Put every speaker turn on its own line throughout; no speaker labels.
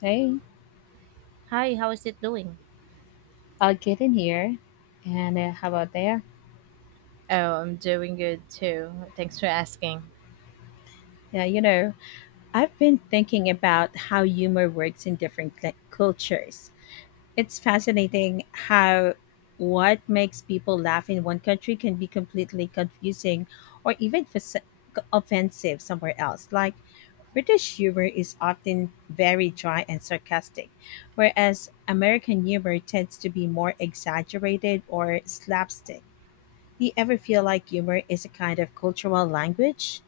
Hey,
Hi, how is it doing?
I'll get in here. And how about there?
Oh, I'm doing good too. Thanks for asking.
Yeah, you know, I've been thinking about how humor works in different cultures. It's fascinating how what makes people laugh in one country can be completely confusing or even offensive somewhere else. Like, British humor is often very dry and sarcastic, whereas American humor tends to be more exaggerated or slapstick. Do you ever feel like humor is a kind of cultural language?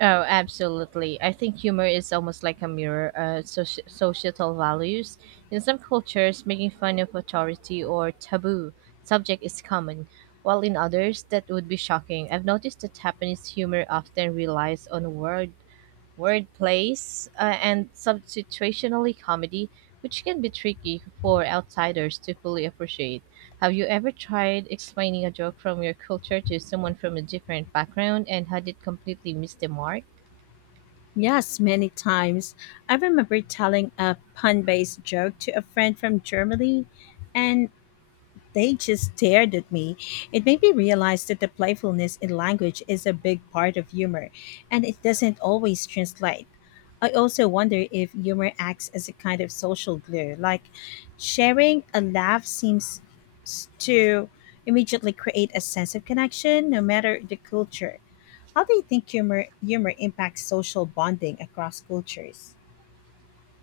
Oh, absolutely. I think humor is almost like a mirror of societal values. In some cultures, making fun of authority or taboo subject is common, while in others, that would be shocking. I've noticed that Japanese humor often relies on word plays, and substitutionally comedy, which can be tricky for outsiders to fully appreciate. Have you ever tried explaining a joke from your culture to someone from a different background and had it completely miss the mark?
Yes, many times. I remember telling a pun based joke to a friend from Germany, and they just stared at me. It made me realize that the playfulness in language is a big part of humor, and it doesn't always translate. I also wonder if humor acts as a kind of social glue, like sharing a laugh seems to immediately create a sense of connection no matter the culture. How do you think humor impacts social bonding across cultures?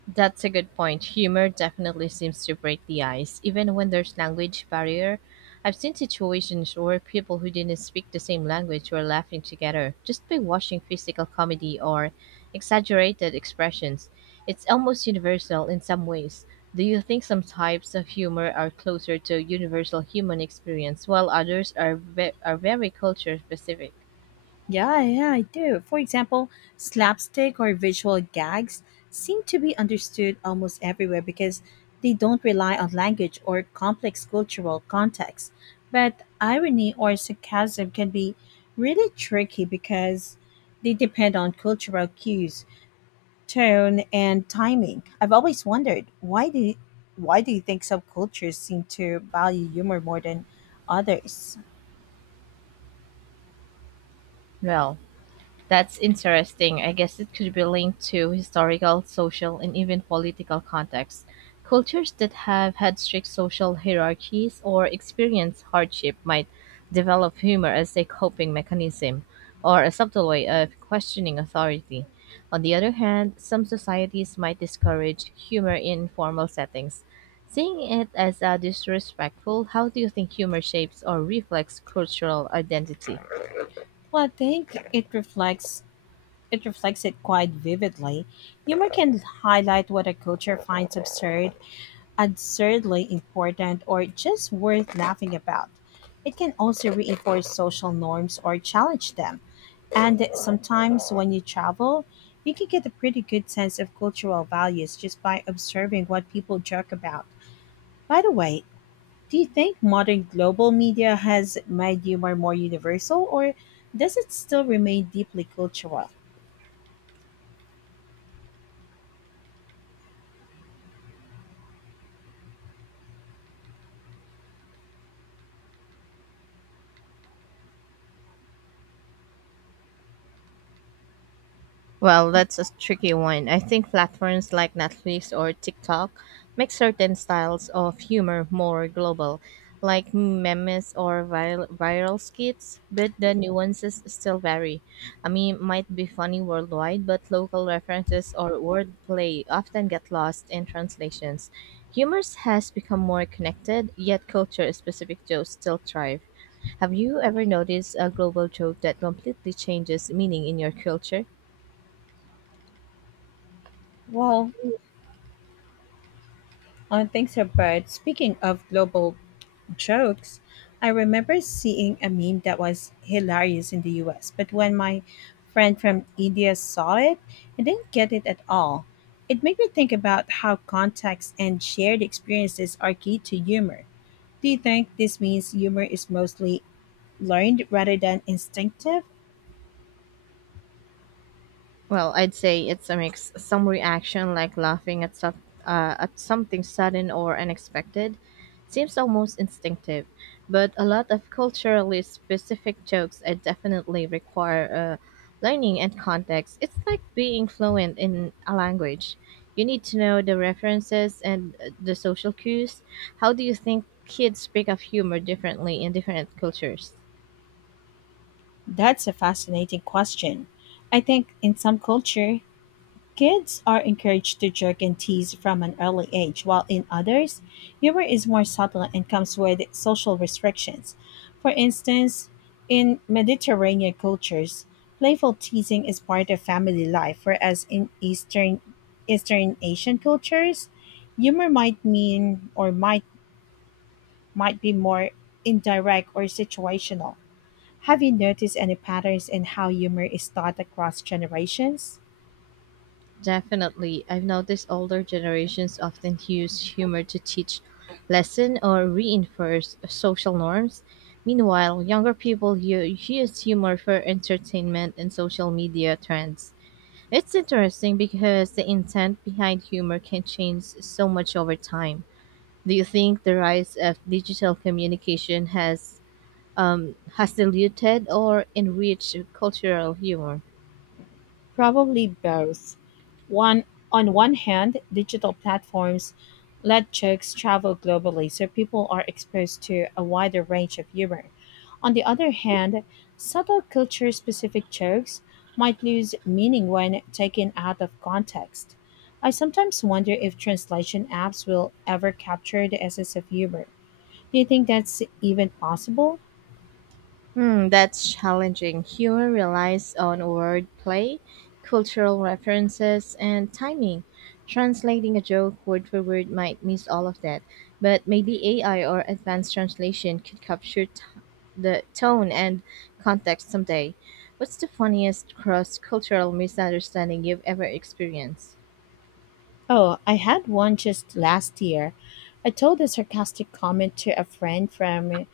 That's a good point. Humor definitely seems to break the ice, even when there's language barrier. I've seen situations where people who didn't speak the same language were laughing together just by watching physical comedy or exaggerated expressions. It's almost universal in some ways. Do you think some types of humor are closer to universal human experience while others are very culture specific?
Yeah, yeah, I do. For example, slapstick or visual gags seem to be understood almost everywhere because they don't rely on language or complex cultural context. But irony or sarcasm can be really tricky because they depend on cultural cues, tone, and timing. I've always wondered, why do you think some cultures seem to value humor more than others?
Well, that's interesting. I guess it could be linked to historical, social, and even political contexts. Cultures that have had strict social hierarchies or experience hardship might develop humor as a coping mechanism or a subtle way of questioning authority. On the other hand, some societies might discourage humor in formal settings. Seeing it as a disrespectful, how do you think humor shapes or reflects cultural identity?
Well, I think it reflects it quite vividly. Humor can highlight what a culture finds absurdly important or just worth laughing about. It can also reinforce social norms or challenge them. And sometimes when you travel, you can get a pretty good sense of cultural values just by observing what people joke about. By the way, do you think modern global media has made humor more universal, or does it still remain deeply cultural?
Well, that's a tricky one. I think platforms like Netflix or TikTok make certain styles of humor more global, like memes or viral skits, but the nuances still vary. A meme might be funny worldwide, but local references or wordplay often get lost in translations. Humor has become more connected, yet culture-specific jokes still thrive. Have you ever noticed a global joke that completely changes meaning in your culture?
Well, I don't think so, but speaking of global jokes. I remember seeing a meme that was hilarious in the US, but when my friend from India saw it, he didn't get it at all. It made me think about how context and shared experiences are key to humor. Do you think this means humor is mostly learned rather than instinctive?
Well, I'd say it's a mix. Some reaction, like laughing at stuff, at something sudden or unexpected, seems almost instinctive. But a lot of culturally specific jokes I definitely require learning and context. It's like being fluent in a language. You need to know the references and the social cues. How do you think kids pick up humor differently in different cultures?
That's a fascinating question. I think in some culture, kids are encouraged to joke and tease from an early age, while in others, humor is more subtle and comes with social restrictions. For instance, in Mediterranean cultures, playful teasing is part of family life, whereas in Eastern Asian cultures, humor might mean or might be more indirect or situational. Have you noticed any patterns in how humor is taught across generations?
Definitely. I've noticed older generations often use humor to teach lesson or reinforce social norms. Meanwhile, younger people use humor for entertainment and social media trends. It's interesting because the intent behind humor can change so much over time. Do you think the rise of digital communication has diluted or enriched cultural humor?
Probably both. One, on one hand, digital platforms let jokes travel globally, so people are exposed to a wider range of humor. On the other hand, subtle culture specific jokes might lose meaning when taken out of context. I sometimes wonder if translation apps will ever capture the essence of humor. Do you think that's even possible?
Hmm, that's challenging. Humor relies on wordplay, cultural references, and timing. Translating a joke word for word might miss all of that, but maybe AI or advanced translation could capture the tone and context someday. What's the funniest cross cultural misunderstanding you've ever experienced?
Oh, I had one just last year. I told a sarcastic comment to a friend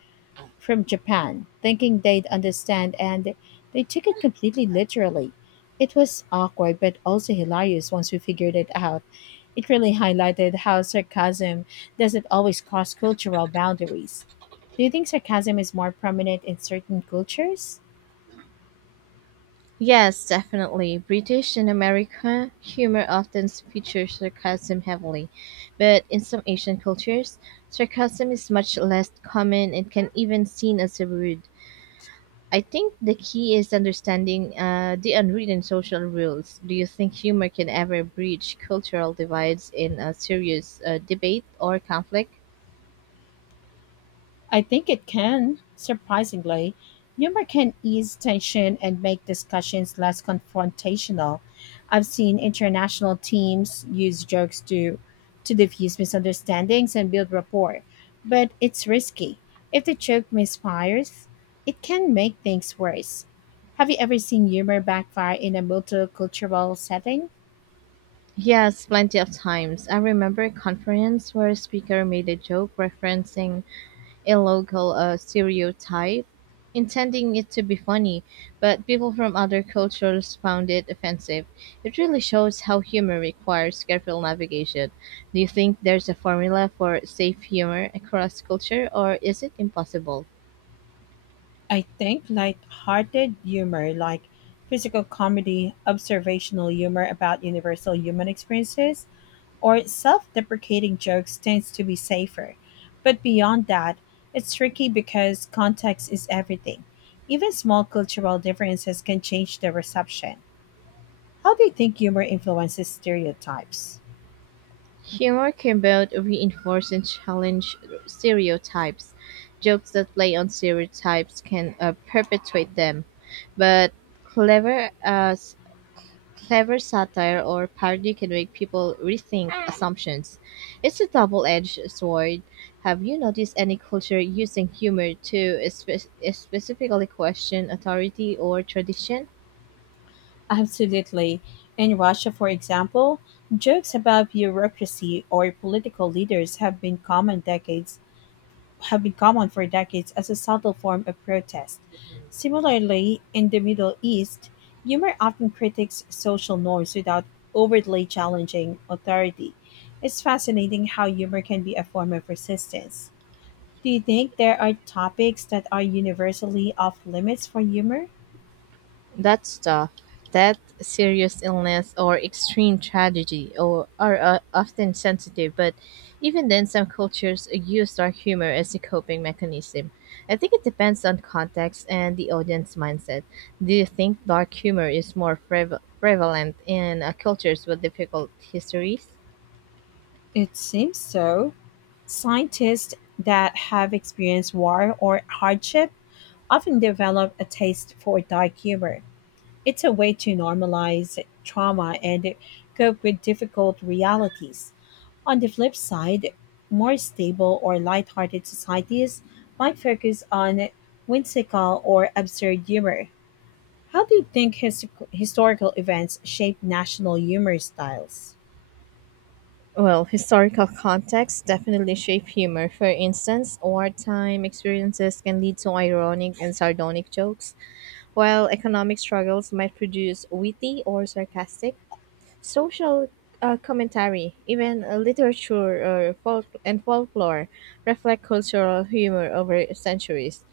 from Japan, thinking they'd understand, and they took it completely literally. It was awkward but also hilarious once we figured it out. It really highlighted how sarcasm doesn't always cross cultural boundaries. Do you think sarcasm is more prominent in certain cultures?
Yes, definitely. British and American humor often features sarcasm heavily, but in some Asian cultures, sarcasm is much less common and can even seen as rude. I think the key is understanding the unwritten social rules. Do you think humor can ever breach cultural divides in a serious debate or conflict?
I think it can. Surprisingly, humor can ease tension and make discussions less confrontational. I've seen international teams use jokes to diffuse misunderstandings and build rapport, but it's risky. If the joke misfires, it can make things worse. Have you ever seen humor backfire in a multicultural setting?
Yes, plenty of times. I remember a conference where a speaker made a joke referencing a local stereotype, intending it to be funny, but people from other cultures found it offensive. It really shows how humor requires careful navigation. Do you think there's a formula for safe humor across culture, or is it impossible?
I think light-hearted humor like physical comedy, observational humor about universal human experiences, or self-deprecating jokes tends to be safer. But beyond that, it's tricky because context is everything. Even small cultural differences can change the reception. How do you think humor influences stereotypes?
Humor can both reinforce and challenge stereotypes. Jokes that play on stereotypes can perpetuate them, but clever as Clever satire or parody can make people rethink assumptions. It's a double-edged sword. Have you noticed any culture using humor to specifically question authority or tradition?
Absolutely. In Russia, for example, jokes about bureaucracy or political leaders have been common decades have been common for decades as a subtle form of protest. Similarly, in the Middle East, humor often critiques social norms without overtly challenging authority. It's fascinating how humor can be a form of resistance. Do you think there are topics that are universally off limits for humor?
That's tough. That serious illness, or extreme tragedy or, are often sensitive, but even then, some cultures use dark humor as a coping mechanism. I think it depends on context and the audience mindset. Do you think dark humor is more prevalent in cultures with difficult histories?
It seems so. Scientists that have experienced war or hardship often develop a taste for dark humor. It's a way to normalize trauma and cope with difficult realities. On the flip side, more stable or lighthearted societies might focus on whimsical or absurd humor. How do you think historical events shape national humor styles?
Well, historical contexts definitely shape humor. For instance, wartime experiences can lead to ironic and sardonic jokes. While economic struggles might produce witty or sarcastic, social commentary, even literature or folk- and folklore, reflect cultural humor over centuries.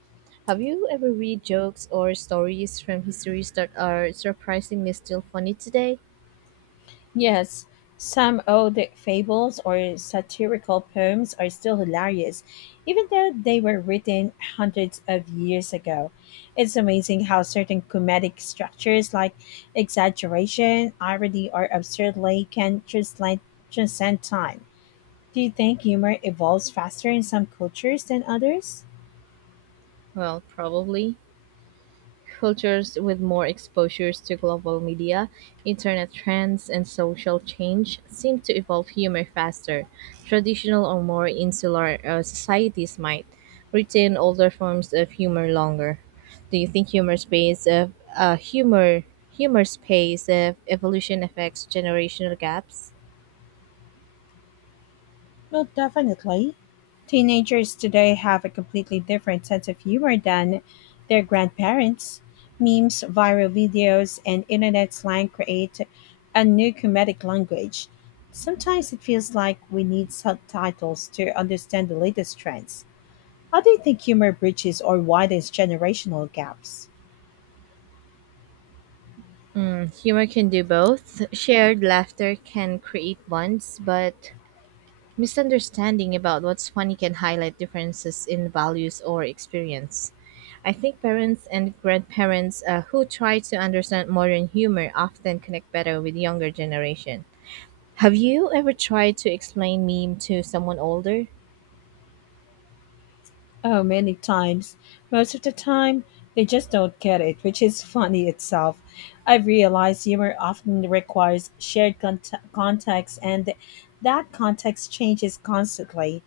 Have you ever read jokes or stories from histories that are surprisingly still funny today?
Yes, some old fables or satirical poems are still hilarious, even though they were written hundreds of years ago. It's amazing how certain comedic structures like exaggeration, irony, or absurdity can transcend time. Do you think humor evolves faster in some cultures than others?
Well, probably. Cultures with more exposures to global media, internet trends, and social change seem to evolve humor faster. Traditional or more insular societies might retain older forms of humor longer. Do you think humor space of evolution affects generational gaps?
Well, definitely. Teenagers today have a completely different sense of humor than their grandparents. Memes, viral videos, and internet slang create a new comedic language. Sometimes it feels like we need subtitles to understand the latest trends. How do you think humor bridges or widens generational gaps?
Mm, humor can do both. Shared laughter can create bonds, but misunderstanding about what's funny can highlight differences in values or experience. I think parents and grandparents who try to understand modern humor often connect better with younger generation. Have you ever tried to explain meme to someone older?
Oh, many times. Most of the time, they just don't get it, which is funny itself. I've realized humor often requires shared context, and that context changes constantly.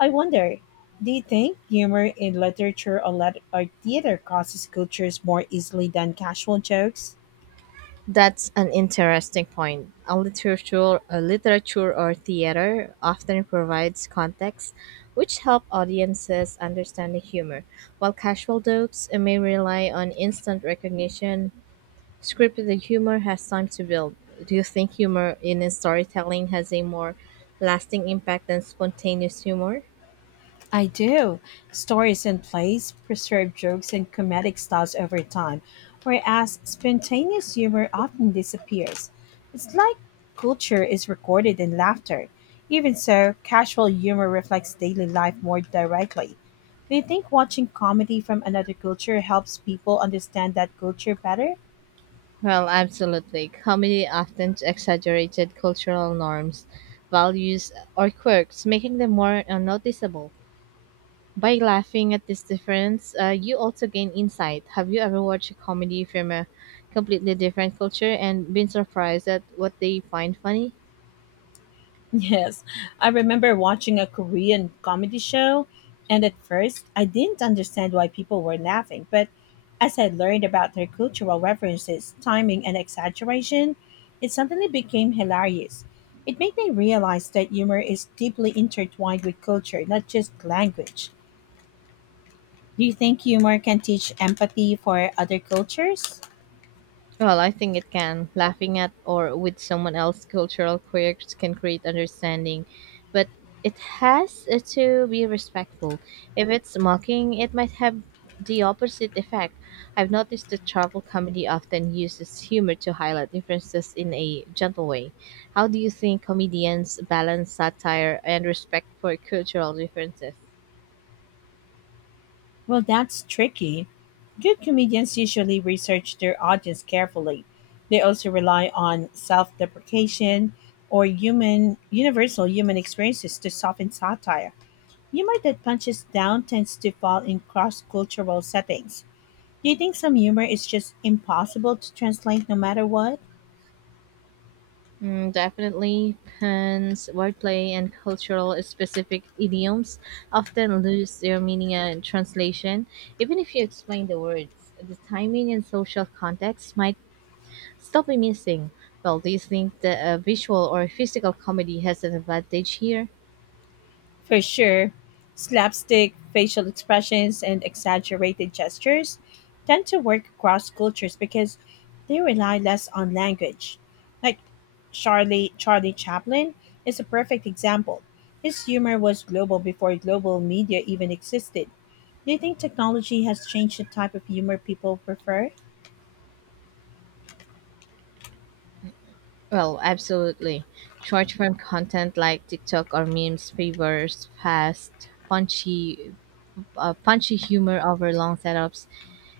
I wonder, do you think humor in literature or theater crosses cultures more easily than casual jokes?
That's an interesting point. A literature or theater often provides context, which help audiences understand the humor, while casual jokes may rely on instant recognition. Scripted humor has time to build. Do you think humor in storytelling has a more lasting impact than spontaneous humor?
I do. Stories and plays preserve jokes and comedic styles over time, whereas spontaneous humor often disappears. It's like culture is recorded in laughter. Even so, casual humor reflects daily life more directly. Do you think watching comedy from another culture helps people understand that culture better?
Well, absolutely. Comedy often exaggerated cultural norms, values, or quirks, making them more unnoticeable. By laughing at this difference, you also gain insight. Have you ever watched a comedy from a completely different culture and been surprised at what they find funny?
Yes, I remember watching a Korean comedy show, and at first I didn't understand why people were laughing, but as I learned about their cultural references, timing, and exaggeration, it suddenly became hilarious. It made me realize that humor is deeply intertwined with culture, not just language. Do you think humor can teach empathy for other cultures?
Well, I think it can. Laughing at or with someone else's cultural quirks can create understanding, but it has to be respectful. If it's mocking, it might have the opposite effect. I've noticed that travel comedy often uses humor to highlight differences in a gentle way. How do you think comedians balance satire and respect for cultural differences?
Well, that's tricky. Good comedians usually research their audience carefully. They also rely on self deprecation or human universal human experiences to soften satire. Humor that punches down tends to fall in cross cultural settings. Do you think some humor is just impossible to translate no matter what?
Mm, definitely, puns, wordplay, and cultural specific idioms often lose their meaning and translation. Even if you explain the words, the timing and social context might still be missing. Well, do you think that a visual or physical comedy has an advantage here?
For sure, slapstick, facial expressions, and exaggerated gestures tend to work across cultures because they rely less on language. Like Charlie Chaplin is a perfect example. His humor was global before global media even existed. Do you think technology has changed the type of humor people prefer?
Well, absolutely. Short form content like TikTok or memes favors fast, punchy humor over long setups.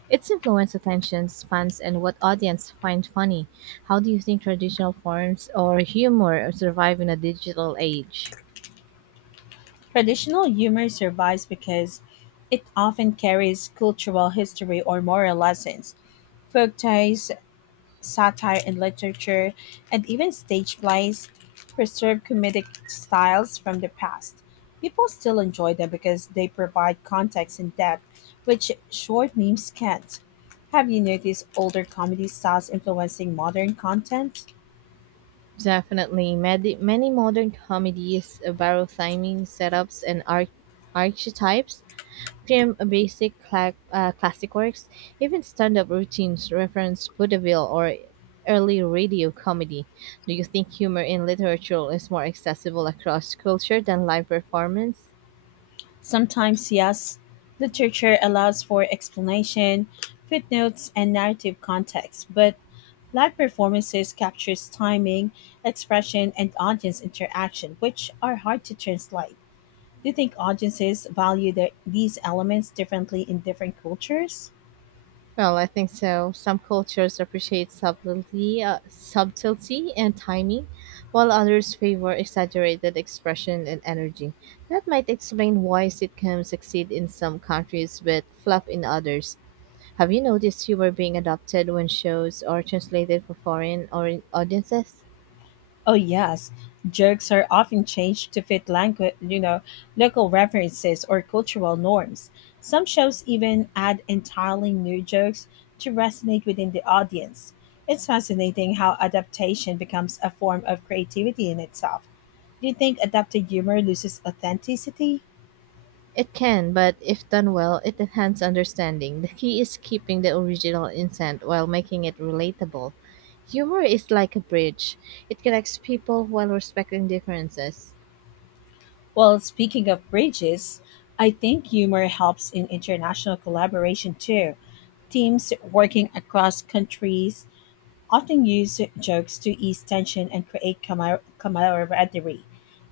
Its influence attention spans and what audience find funny. How do you think traditional forms or humor survive in a digital age?
Traditional humor survives because it often carries cultural history or moral lessons. Folk tales, satire in literature, and even stage plays preserve comedic styles from the past. People still enjoy them because they provide context and depth, which short memes can't. Have you noticed older comedy styles influencing modern content?
Definitely. Many modern comedies borrow theming setups and archetypes from basic classic works. Even stand-up routines reference vaudeville or early radio comedy. Do you think humor in literature is more accessible across culture than live performance?
Sometimes, yes, literature allows for explanation, footnotes, and narrative context, but live performances captures timing, expression, and audience interaction, which are hard to translate. Do you think audiences value these elements differently in different cultures?
Well, I think so. Some cultures appreciate subtlety and timing, while others favor exaggerated expression and energy. That might explain why sitcoms succeed in some countries but flop in others. Have you noticed fewer being adopted when shows are translated for foreign or audiences?
Oh yes, jokes are often changed to fit language, you know, local references or cultural norms. Some shows even add entirely new jokes to resonate within the audience. It's fascinating how adaptation becomes a form of creativity in itself. Do you think adapted humor loses authenticity?
It can, but if done well, it enhances understanding. The key is keeping the original intent while making it relatable. Humor is like a bridge. It connects people while respecting differences.
Well, speaking of bridges, I think humor helps in international collaboration too, teams working across countries often use jokes to ease tension and create camaraderie.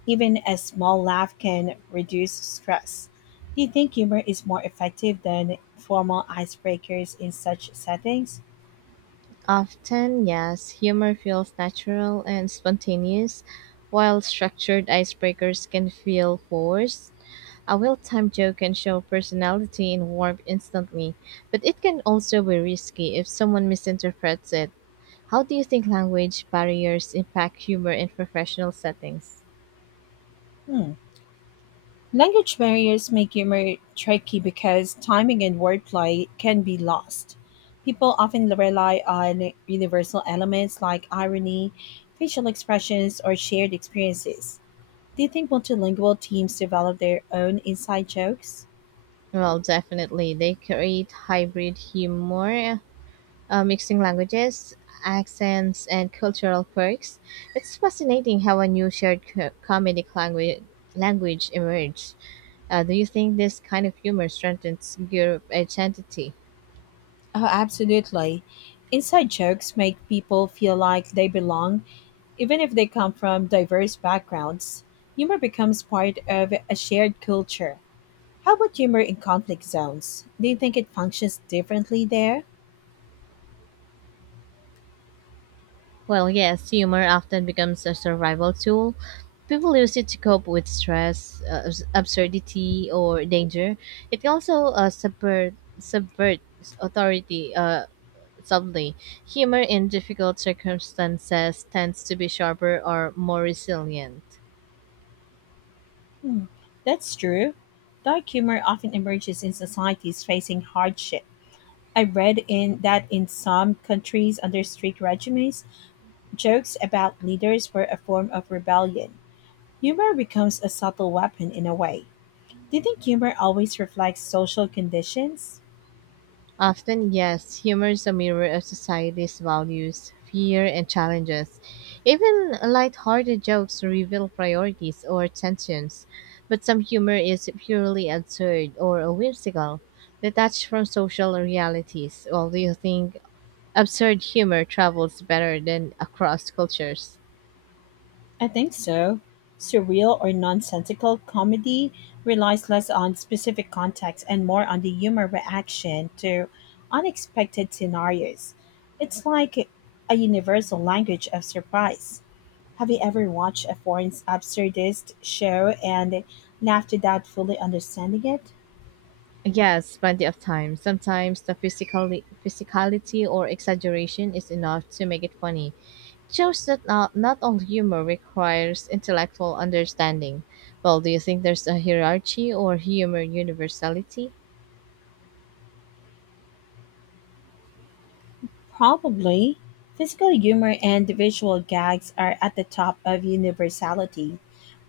Even a small laugh can reduce stress. Do you think humor is more effective than formal icebreakers in such settings?
Often, yes, humor feels natural and spontaneous, while structured icebreakers can feel forced. A well-timed joke can show personality and warmth instantly, but it can also be risky if someone misinterprets it. How do you think language barriers impact humor in professional settings?
Hmm. Language barriers make humor tricky because timing and wordplay can be lost. People often rely on universal elements like irony, facial expressions, or shared experiences. Do you think multilingual teams develop their own inside jokes?
Well, definitely. They create hybrid humor, mixing languages, accents, and cultural quirks. It's fascinating how a new shared comedic language emerged. Do you think this kind of humor strengthens group identity?
Oh, absolutely. Inside jokes make people feel like they belong, even if they come from diverse backgrounds. Humor becomes part of a shared culture. How about humor in conflict zones? Do you think it functions differently there?
Well, yes, humor often becomes a survival tool. People use it to cope with stress, absurdity, or danger. It can also subvert authority subtly. Humor in difficult circumstances tends to be sharper or more resilient.
Hmm, that's true. Dark humor often emerges in societies facing hardship. I read in that in some countries under strict regimes, jokes about leaders were a form of rebellion. Humor becomes a subtle weapon in a way. Do you think humor always reflects social conditions?
Often, yes, humor is a mirror of society's values, fear, and challenges. Even lighthearted jokes reveal priorities or tensions, but some humor is purely absurd or whimsical, detached from social realities. Well, do you think absurd humor travels better than across cultures?
I think so. Surreal or nonsensical comedy relies less on specific context and more on the humor reaction to unexpected scenarios. It's like a universal language of surprise. Have you ever watched a foreign absurdist show and laughed without fully understanding it?
Yes, plenty of times. Sometimes the physicality or exaggeration is enough to make it funny shows that not all humor requires intellectual understanding. Well, do you think there's a hierarchy or humor universality?
Probably. Physical humor and visual gags are at the top of universality.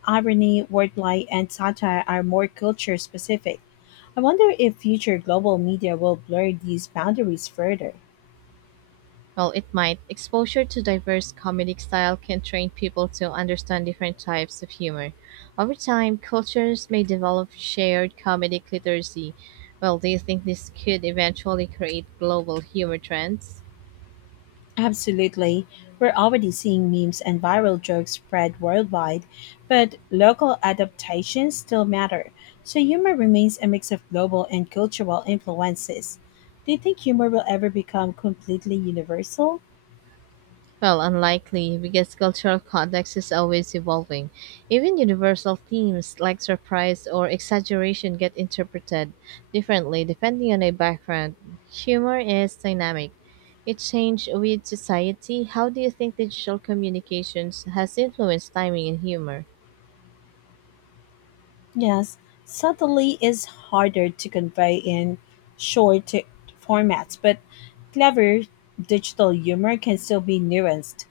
Irony, wordplay, and satire are more culture specific. I wonder if future global media will blur these boundaries further.
Well, it might. Exposure to diverse comedic style can train people to understand different types of humor. Over time, cultures may develop shared comedic literacy. Well, do you think this could eventually create global humor trends?
Absolutely. We're already seeing memes and viral jokes spread worldwide, but local adaptations still matter. So humor remains a mix of global and cultural influences. Do you think humor will ever become completely universal?
Well, unlikely, because cultural context is always evolving. Even universal themes like surprise or exaggeration get interpreted differently depending on a background. Humor is dynamic. It changes with society. How do you think digital communications has influenced timing and humor?
Yes, subtlety is harder to convey in short formats, but clever digital humor can still be nuanced.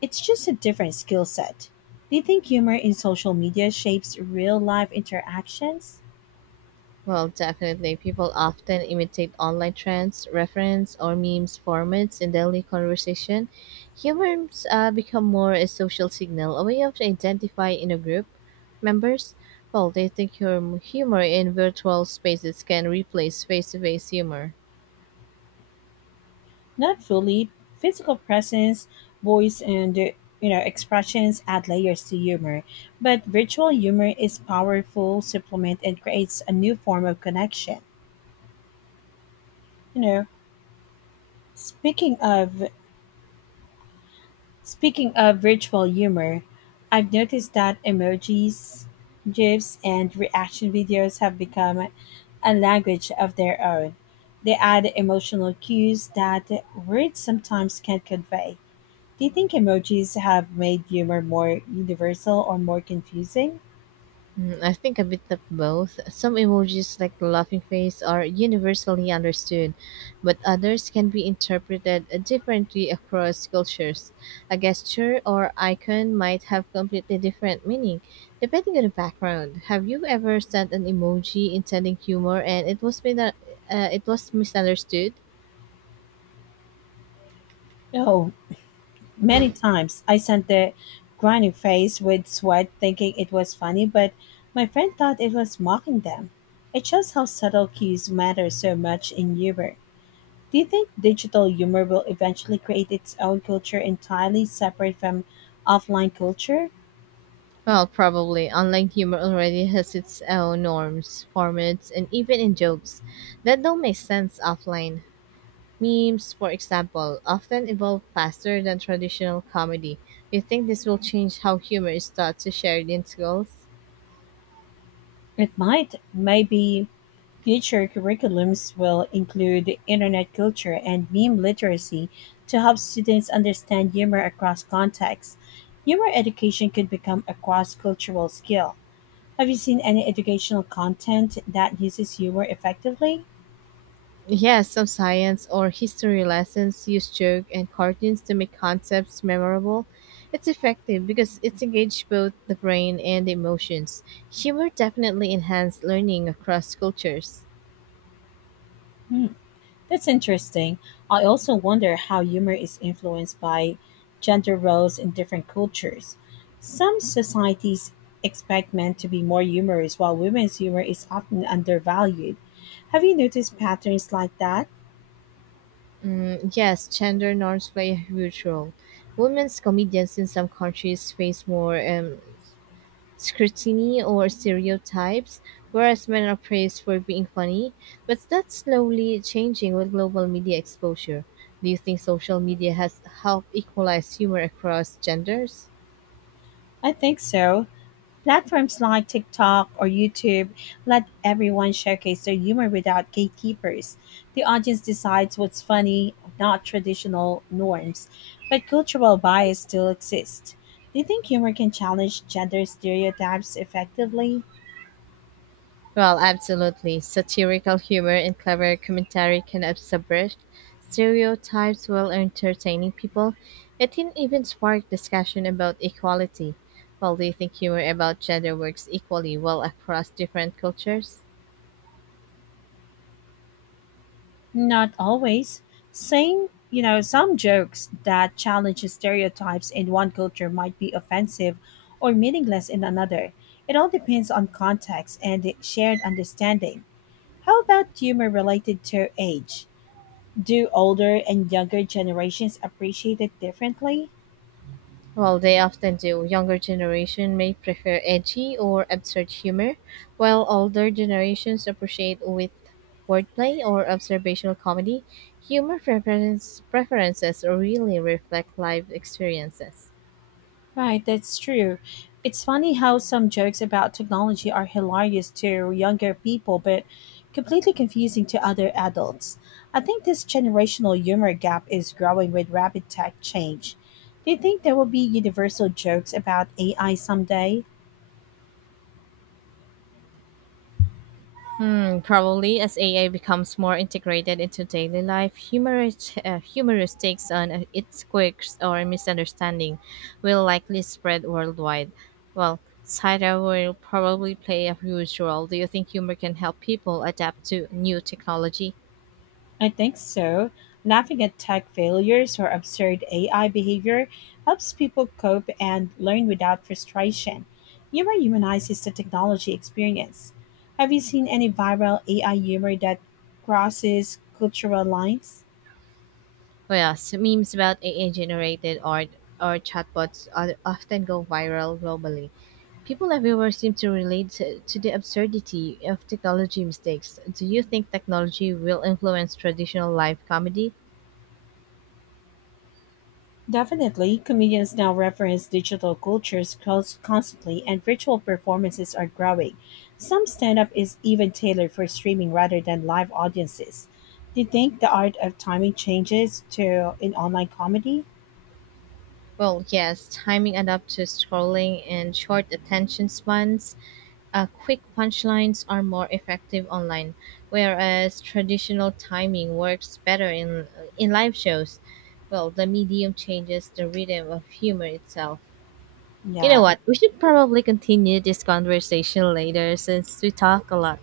It's just a different skill set. Do you think humor in social media shapes real life interactions?
Well, definitely. People often imitate online trends, reference, or memes formats in daily conversation. Humans become more a social signal, a way of identifying in a group. Members, well, they think your humor in virtual spaces can replace face to face humor.
Not fully. Physical presence, voice, and you know, expressions add layers to humor, but virtual humor is powerful supplement and creates a new form of connection. You know, Speaking of speaking of virtual humor, I've noticed that emojis, GIFs, and reaction videos have become a language of their own. They add emotional cues that words sometimes can't convey. Do you think emojis have made humor more universal or more confusing?
Mm, I think a bit of both. Some emojis, like the laughing face, are universally understood, but others can be interpreted differently across cultures. A gesture or icon might have completely different meaning depending on the background. Have you ever sent an emoji intending humor and it it was misunderstood?
No, many times I sent the grinding face with sweat thinking it was funny, but my friend thought it was mocking them. It shows how subtle cues matter so much in humor. Do you think digital humor will eventually create its own culture entirely separate from offline culture?
Well, probably. Online humor already has its own norms, formats, and even in jokes that don't make sense offline. Memes, for example, often evolve faster than traditional comedy. Do you think this will change how humor is taught to shared in schools?
It might. Maybe future curriculums will include Internet culture and meme literacy to help students understand humor across contexts. Humor education could become a cross cultural skill. Have you seen any educational content that uses humor effectively?
Yes, some science or history lessons use joke and cartoons to make concepts memorable. It's effective because it engages both the brain and the emotions. Humor definitely enhances learning across cultures.
That's interesting. I also wonder how humor is influenced by gender roles in different cultures. Some societies expect men to be more humorous, while women's humor is often undervalued. Have you noticed patterns like that?
Mm, yes, gender norms play a huge role. Women's comedians in some countries face more scrutiny or stereotypes, whereas men are praised for being funny. But that's slowly changing with global media exposure. Do you think social media has helped equalize humor across genders?
I think so. Platforms like TikTok or YouTube let everyone showcase their humor without gatekeepers. The audience decides what's funny, not traditional norms, but cultural bias still exists. Do you think humor can challenge gender stereotypes effectively?
Well, absolutely. Satirical humor and clever commentary can subvert stereotypes while entertaining people. It can even spark discussion about equality. Well, do you think humor about gender works equally well across different cultures?
Not always. Saying, you know, some jokes that challenge stereotypes in one culture might be offensive or meaningless in another. It all depends on context and shared understanding. How about humor related to age? Do older and younger generations appreciate it differently?
Well, they often do. Younger generation may prefer edgy or absurd humor, while older generations appreciate with wordplay or observational comedy. Preferences really reflect life experiences.
Right, that's true. It's funny how some jokes about technology are hilarious to younger people, but completely confusing to other adults. I think this generational humor gap is growing with rapid tech change. Do you think there will be universal jokes about AI someday?
Hmm, probably as AI becomes more integrated into daily life, humorous takes on its quirks or misunderstanding will likely spread worldwide. Well, satire will probably play a huge role. Do you think humor can help people adapt to new technology?
I think so. Laughing at tech failures or absurd AI behavior helps people cope and learn without frustration. Humor humanizes the technology experience. Have you seen any viral AI humor that crosses cultural lines?
Oh yes, memes about AI-generated art or chatbots are often go viral globally. People everywhere seem to the absurdity of technology mistakes. Do you think technology will influence traditional live comedy?
Definitely, comedians now reference digital cultures constantly, and virtual performances are growing. Some stand up is even tailored for streaming rather than live audiences. Do you think the art of timing changes to in online comedy?
Well, yes, timing adapt to scrolling and short attention spans. Quick punchlines are more effective online, whereas traditional timing works better in live shows. Well, the medium changes the rhythm of humor itself. You know
Yeah,
what? We should probably continue this conversation later since we talk a lot.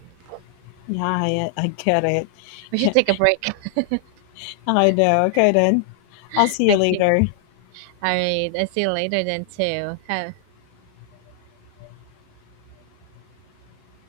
yeah, I get it.
We should take a break.
I know. Okay, then. I'll see you
Okay.
later.
All right. I see you later then too. Have,